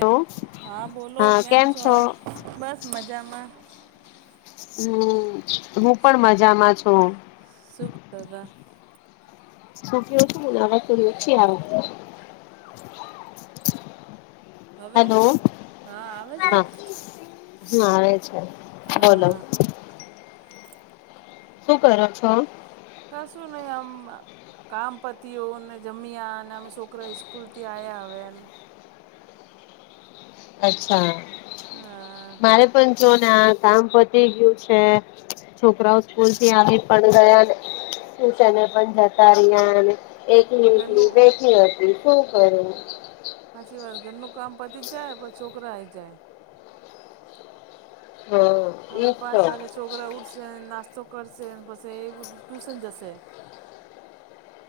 Hello હા બોલો કેમ છો બસ મજામાં હમ હું પણ મજામાં છું [unintelligible] શું કેવ મને વહેંચી [unintelligible] હવે હા આવે છે નારે બોલો હા શું કરો છો ક શું નહી આમ કામપતિઓને જમ્યા અને અમે છોકરા સ્કૂલ થી આવ્યા હવે અચ્છા હા મારે પણ સોના કામ પતિ ગયું છે છોકરાઓ સ્કૂલ થી આવી પણ ગયાનેને પણ જતા રહ્યા ને એકલીટ ઘરનું બેઠી હતી ખૂબ ભરો સાચી વાત ઘરનું કામ પતી જ જાય પણ છોકરા આઈ જાય હા હવે એજ તો પાંચ વાગે છોકરા ઉઠસે નાસ્તા નાસ્તો કરશે પછી એધ ટુશન જશે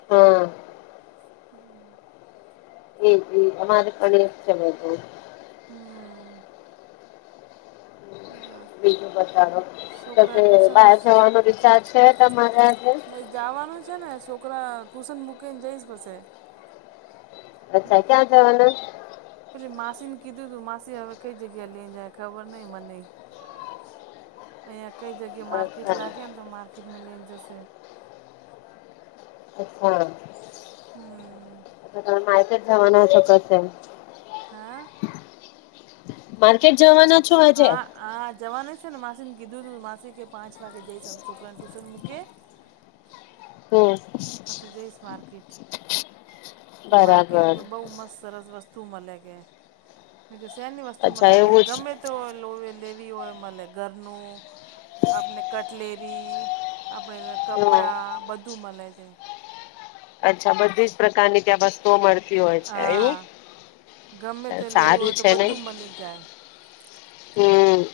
હમ્મ. [inaudible] એ જ એજ અમારે પણ એજ છે બધું. હમ્મ. બીજું બતાવો તો કે છોકરાને ટ્યુશન બહાર જવાનો વિચાર છે તમારે આજે. ટૂસન મુકેન જઈશ પસે. અચ્છા ક્યાં જવાના. એટલે માસી ને કીધું તું માસી હવે કઈ જગ્યા લઈ જાય ખબર નઈ મને અયાક. કઈ જગ્યા માર્કેટ અચ્છા લાગેને તો માર્કેટમાં લઈ જાય હશે. અ [unintelligible] હમ [unintelligible] માં ઈથકે. જવાના ચોક્સ છે. હા. માર્કેટ જવાના. છો આજે હા હા જવાની છે ને માસીને કીધું તું માસી કે પાંચ વાગે જઈસ હવે છોકરાને ટુશન મૂકેએ હમ્મ. પછી જઈશ માર્કેટ કે માર્કેટ બરાબર બઉ મસ્ત સરસ વસ્તુ તું મલે કે. મેં કી સેની વસ્તુ અચ્છા મલે કે એવું જ ગમે તે હોય [unintelligible] લેવી હોય એ મલે ઘરનું આપને કટલેરી આપડે હમ કપડાં બધું મલે. અચ્છા બધી જ પ્રકારની ત્યાં વસ્તુઓ મળે હા ગમે તે લેવું હોય તો બધું મલી જાય. હમ્મ.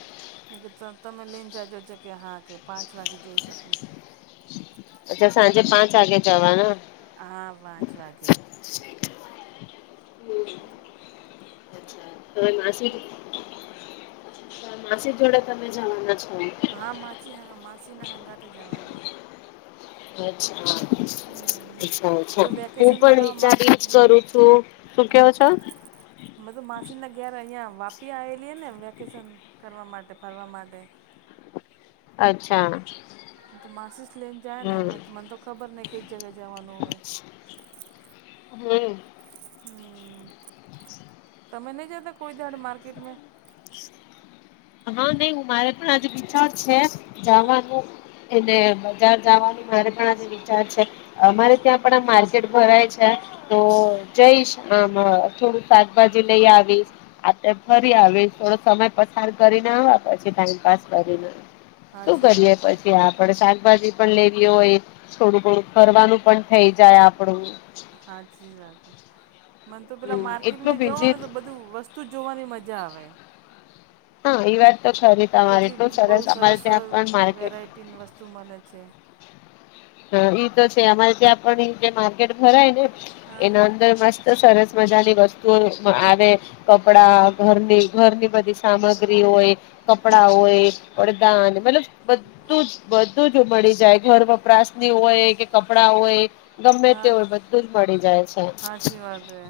તમે લઈન જાજો જ કે હા કે પાંચ વાગે જઈ શકો. જે પાંચ આગે જવાનો હા પાંચ વાગે. [unintelligible] માસી જોડે તમે જવાના છો? હા માછી હાર માસી ના હંગાતે જવા ની. હમ અચ્છા એ અરછા તો હું વેકેશન પણ બનાવો મા વિચારી જ કરું છું. શું ક્યો છો? બધુ માસીનના ઘેરે અહિયાં વાપી આવેલી ને વેકેશન કરવા માટે ફરવા માટે. અચ્છા. તો માસી લઈને જાય ને હમ મને તો ખબર નહ કઈ જગ્યા જવાનું હવે. હમ્મ. હમ [inaudible] તમે નહી જાતા કોઈ દાડ માર્કેટ મે? હા નઈ હું મારે પણ આજુ પીછા જ છે હા જવાનું. એને બજાર જવાની મારે પણ આજે વિચાર છે અમારે ત્યાં પણ આ માર્કેટ ભરાય છે તો જઈશ અ મ થોડું શાકભાજી લઈ આવીશ આપડે ફરી આવી. થોડો સમય પસાર કરીને હ પછી ટાઈમ પાસ કરીને. શું સાચી વાત કરીએે છે પછી આપડે શાકભાજી પણ લેવી હોય, થોડું થોડું ફરવાનું પણ થઈ જાય આપડું. હાચી વાત. મને તો પેલા હમ એટલું માર્કેટમાં જવ બીજી ને તો બધું વસ્તુ જોવાની મજા આવે. રહી વાત તો ખરી તમારે કેટલી એટલું બઉ અમારે સરસ ત્યાં સરસ પણ માર્કેટ વેરાયટીની વસ્તુ મળે છે. ઈ તો છે અમારે ત્યાં પણ જે માર્કેટ ભરાય ને એનો હા અંદર મસ્ત સરસ મજાની વ વતુ આવે, કપડા ઘરની ઘરની બધી સામગ્રી હોય કપડા હોય, વડદાન મતલબ બધું જ બધું જ મળી જાય ઘર વપરાશ હોય કે કપડા હોય ગમે તેવય બધું જ મળી જાય છે. હાચી વાત હે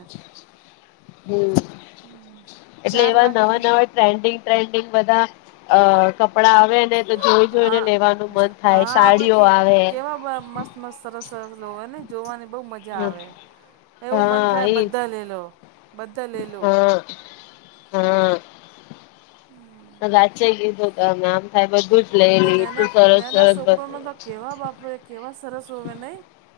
હમ્મ. એટલે ચાર એવા વાગે નવા નવા ટ્રેન્ડિંગ ટન્ડિંગ બધા અ કપડા આવે ને તો જોઈ હા જોઈને હા લેવાનું મન થાય સાડીઓ આવે ખબ મસ્ત મસ્ત સરસ સરસ લો હોય ને જોવાની બહુ મજા આવે એવું મન હા થાય એજ બધા લ લો. બધા લઈ લો હા હા. [inaudible] હ આચેાગબો તો મેમ નાના નાના છોકરો ન તો બધું કેવા બાપરે કેવા સરસ હોવે નહીં [inaudible]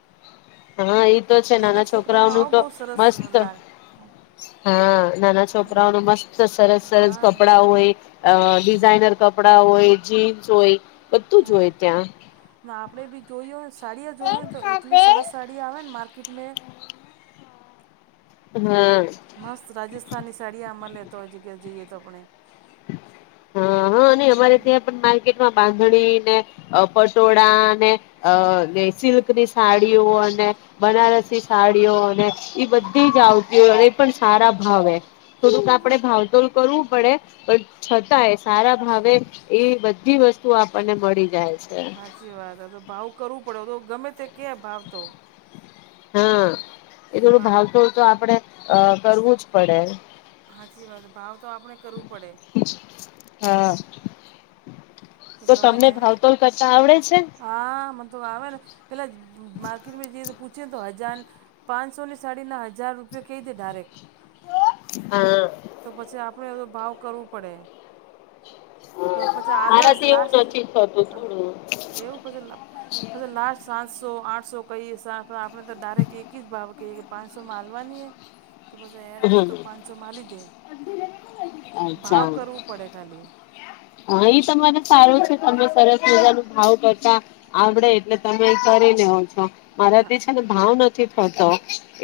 હા એ તો છે નાના છોકરાનો છોકરાઓનું આવો તો બહુ સરસ મસ્ત લાગે હા હા નાના છોકરાઓનું મસ્ત સરસ સરસ કપડા હા હોય ડિઝાઇનર કપડા હોય. જીન્સ હોય. બધું જ હા હોય ત્યાં ના આપડે બી જોયયો સાડી જોઈએ ને તો એટલી સરસ હા સાડી આવે ને મા કટમે મસ્ત રાજસ્થાની સાડીયા મળે તો જ કે જઈએ તો આપણે હા હા નહી અમારે ત્યાં પણ માર્કેટ બાંધણીને પટોળા અને અને સિલ્ક ની સાડીઓ અને બનારસ સાડીઓ અને ઈ બધી જ આવતી હો એ પણ સારા ભાવે થોડું તો આપડે હા ભાવતોલ કરવું પડે પણ છતાં એ સારા ભાવે એ બધી વસ્તુ આપણને મળી જાય છે સાચી વાત હ તો ભાવ કરવું પડે તો ગમે તે કે અભાવ તો હમ એ થોડું ભા ભાવ તો તો આપડે અ કરવું જ પડે સાાચી વાત ભાવ તો આપણે કરવું પડે હા તો ગમે તમને ભાવતોલ કરતા આવડે છે ત્યા હા મને તો આવે ને પેલા માર્કેટમાં જઈએ તો પૂછે ને તો હ જાન પાંચસોની સાડીના હજાર રૂપિયા કહી દે ડારેક હા તો પછી આપણે એ ભાવ કરવું પડે હહ પછી આલસ મારાથી એવું લાસ્ટ નથી થતું થોડું એવું પછી પછી લાસ્ટ સાતસો, આઠસો કહીએ સા આપણે આપણે તો ડાયરેક્ટ એકી જ ભાવ કે પાંચસો માં આલવાની હે તો પસી એર હમ ખાતો પાંચસોમાં આલી દે અચ્છા ભાવ કરવું પડે ખાલી હા એ તમારે સારું છે તમે સરસ મજાનું ભાવ કરતા આવડે એટલે તમે એ કરી લેવ છો. હા મારાથી છે ને ભાવ નથ થી થતો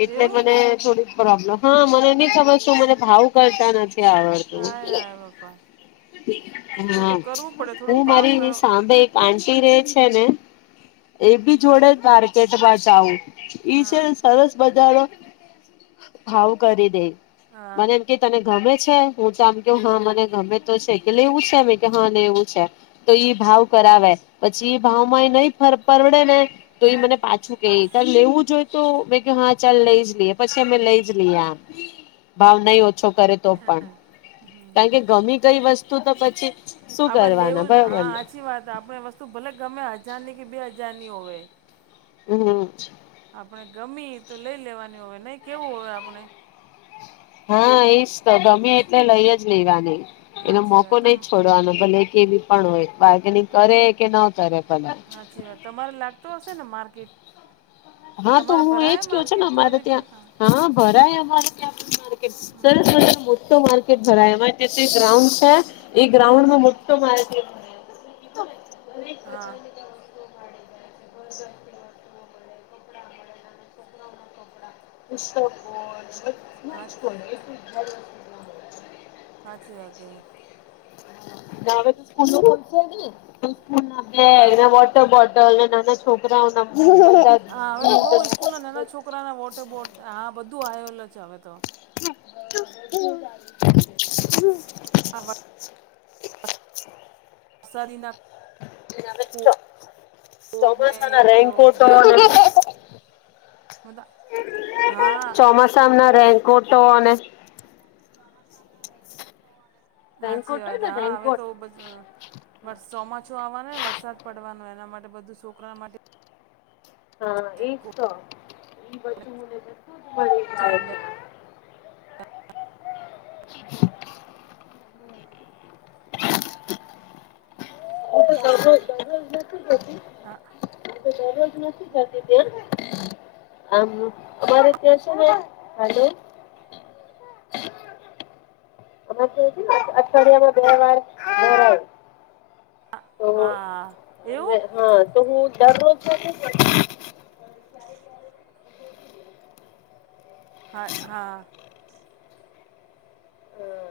એટલે એવું મને થોડીક પ્રોબ્લમ હા મને ની ખબર શું મને ભાવ કરતા નથ નથી આવડતું. હાય હાય બાપા તો હા તો કરવું પડે થોડો હું ભાવ મારી કરો સામે એક આંટી રે છે ને એ બી હા જોડે જ માર્કેટ બાજુ [inaudible] ઈ છે હા ને સરસ બજારો હાવુ કરી દે હા મને એમ કે તને ગમે છે. હું ત આમ કેઉં હહ મને ગમે તો છે. ઈ કે લેવું છે મેં કે હા કે લેવું છે, તો ઈ ભાવ કરાવે પછી, ભાવમાં એ નહી ફર પરવડેને તો ઈ હા મને પાછું કે તન લેવું જ હોય તો મેં કહ્યું હા ચલ લઈ જ લીએ. પછી મેં લઈ જ લીયા. ભાવ નહીં હોત ઓછો કરે તો પણ, કારણ કે ગમી ગઈ વસ્ આપણે લેવું બરોબર હા ને હાચી વાત હે આપણે વસ્તુ ભલે ગમે હજારની કે બે હજ જારની હોવે હમ આપણે ગમી તો લઈ લેવાની હોય, નહીં કેવું હોય આપણે હા એજ તો ગમે એટલે લઈ જ લેવાની. એનો હાચી મોકો વાત તમ નહી છોડવાનો, ભલે કેવી પણ હોય બાર્ગેનિંગ કરે કે ન કરે ભલે હાચી વાત તમારે લાગતો હશે ને માર્કેટ? હા. તો તમારે હું એજ ભરાયા કહુ છે ને, માર્કેટ તો આ મારે ત્યાં જગ્યા હા ભરાય [unintelligible] હા [unintelligible] તો માર્કેટ ભરાય અમાંર ત્યા ગ્રાઉન્ડ છે. એ હા ગ્રાઉન્ડ હા માં મોટો માર્કેટ [inaudible] હા [unintelligible] [inaudible] [unintelligible] હા ના. [unintelligible] [unintelligible] સાાચી વાત હ. [unintelligible] હ હા બેગ વોટર બોટલ નાના છોકરાઓ હા હવે તો બહુ સ્કૂલ ના નાના છોકરા ના વોટર બોટલ આ બધું તું આયોલો છ આવે તો [unintelligible] આવા સાદી ના કોટ ને ચોમાસા ના પેલો રેન્કોટ રેન્ક ને હા ચોમાસા ના હા રેન્કોટો અને સાચી રેનકોટ હોય વાત ને હા હવે રેનકોટ તો ચોમાસું આવવાનું વરસાદ પડવાનું હે માટે બધું છોકરા માટે હા એજ તો એ બધુંને ખૂબ મજા [unintelligible] દરોજ દરોજ નથી કેતી [unintelligible] એતો દરોજનું [unintelligible] [inaudible] અ છે ને અઠવાડિયામાં બે વાર તો હા એવું હા તો હું દરરોજ [inaudible] હા હા હમ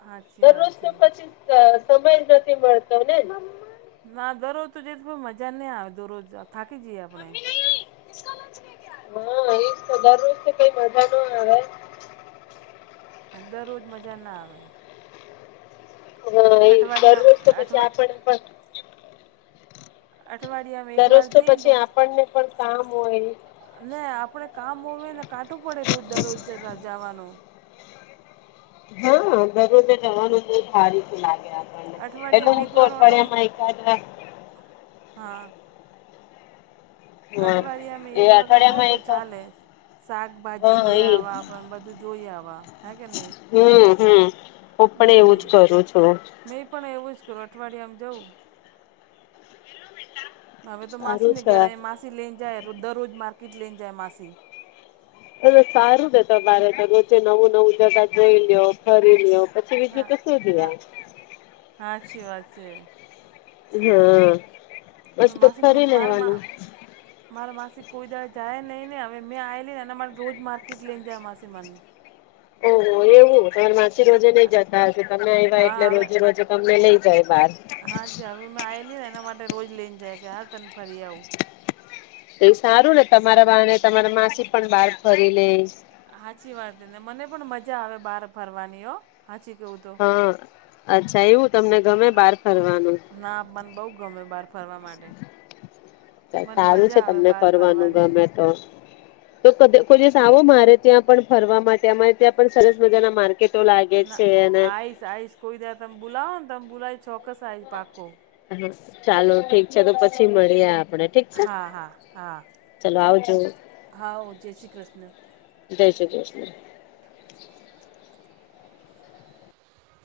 સાચી દરરોજ વાત તો છે પછી સમય જ નથી મળતો ને ના દરરોજ તો જઈ તો મજા નહીં આવે દરરોજ થાકી જઈએ આપણેે હા એ તો જરૂજ છે કઈ મજા ન આવે દરરોજ મજા ના આવે હા એ દરરોજ તો અઠવાડિયા પછી અઠવા આપણે પણ અઠવાડિયામાં દરરોજ એકવાર તો જઈએ ને પછી આપણને પણ કામ હોય ને આપણે કામ હોવે કાટું પડે રોજદર રોજ જતા જાવાનો હા દરરોજે જવાનું બહ ભારી તો લાગે આ એેલ હું અઠવાડિયામાં તો એકવાર ઓટો અઠવાડિયામાં એકાદ અઠવાડિયા મે એ એક વખત હોય ને અઠવાડિયામાં તો એક હા ચાલે શાકભાજી લે એ વાવા પણ બધું જોયાવા હે કે નહી હમ હમ હું પણ એવું જ હમ કરું છું મે પણ એવું જ કરો અઠવાડિયામાં જાઉં હવે તો માસી સારું ને છે ઘેરાય માસી લઈને જાય દરરોજ માર કટલે જાઈ માસી હ સારું જ તો બારે તો રોચે નવું નવું જગા જોઈલો ફરી લ્યો પછી બીજું તો શું હ જોયા હાછી વાત છે હમ [unintelligible] માસી મારે માં મારા માસી કોઈ દાળે જાય નહી હવે મેં આએલી ને એના માટ રોજ માર્કેટ લઈન જય માસી મન ઓહ એવું [unintelligible] પીછી રોજે નઈ જતા હશે તમે એવા હા એટલે હવે રોજે રોજે તમને લઈ જાય બાર હા જ હવે મેં આવેલી ને એના માટે રોજ લઈને જાય કે હાલ તન ફરી આવુ એ સારું ને તમારા બાહને તમારા માસી પણ બહાર ફરી લે હાચી વાત ને મને પણ મજા આવે બહાર ફરવાની ઓ હા અચ્છા એવું તમને ગમે બહાર ફરવાનું ના મને બહુ ગમે બહાર ફરવા માટે મને સારું છે મજા આવે તમને બહાર ફરવાનું ફરવાની ગમે તો તો કદ કોઈ દિવસ આવો મારે ત્યાં પણ ફરવા માટે અમારે ત્યાં પણ સરસ મજાના માર્કેટ ના આઈસ આઈસ કોઈ દાળ તમ બોલાવો ને તમ બોલાવી ચોકસ આવી પાકો હા ચાલો ઠીક છે તો પછી મળીએ આપ હા હા હા ચલો આવજો હાઓ જય શ્રી કૃષ્ણ [unintelligible]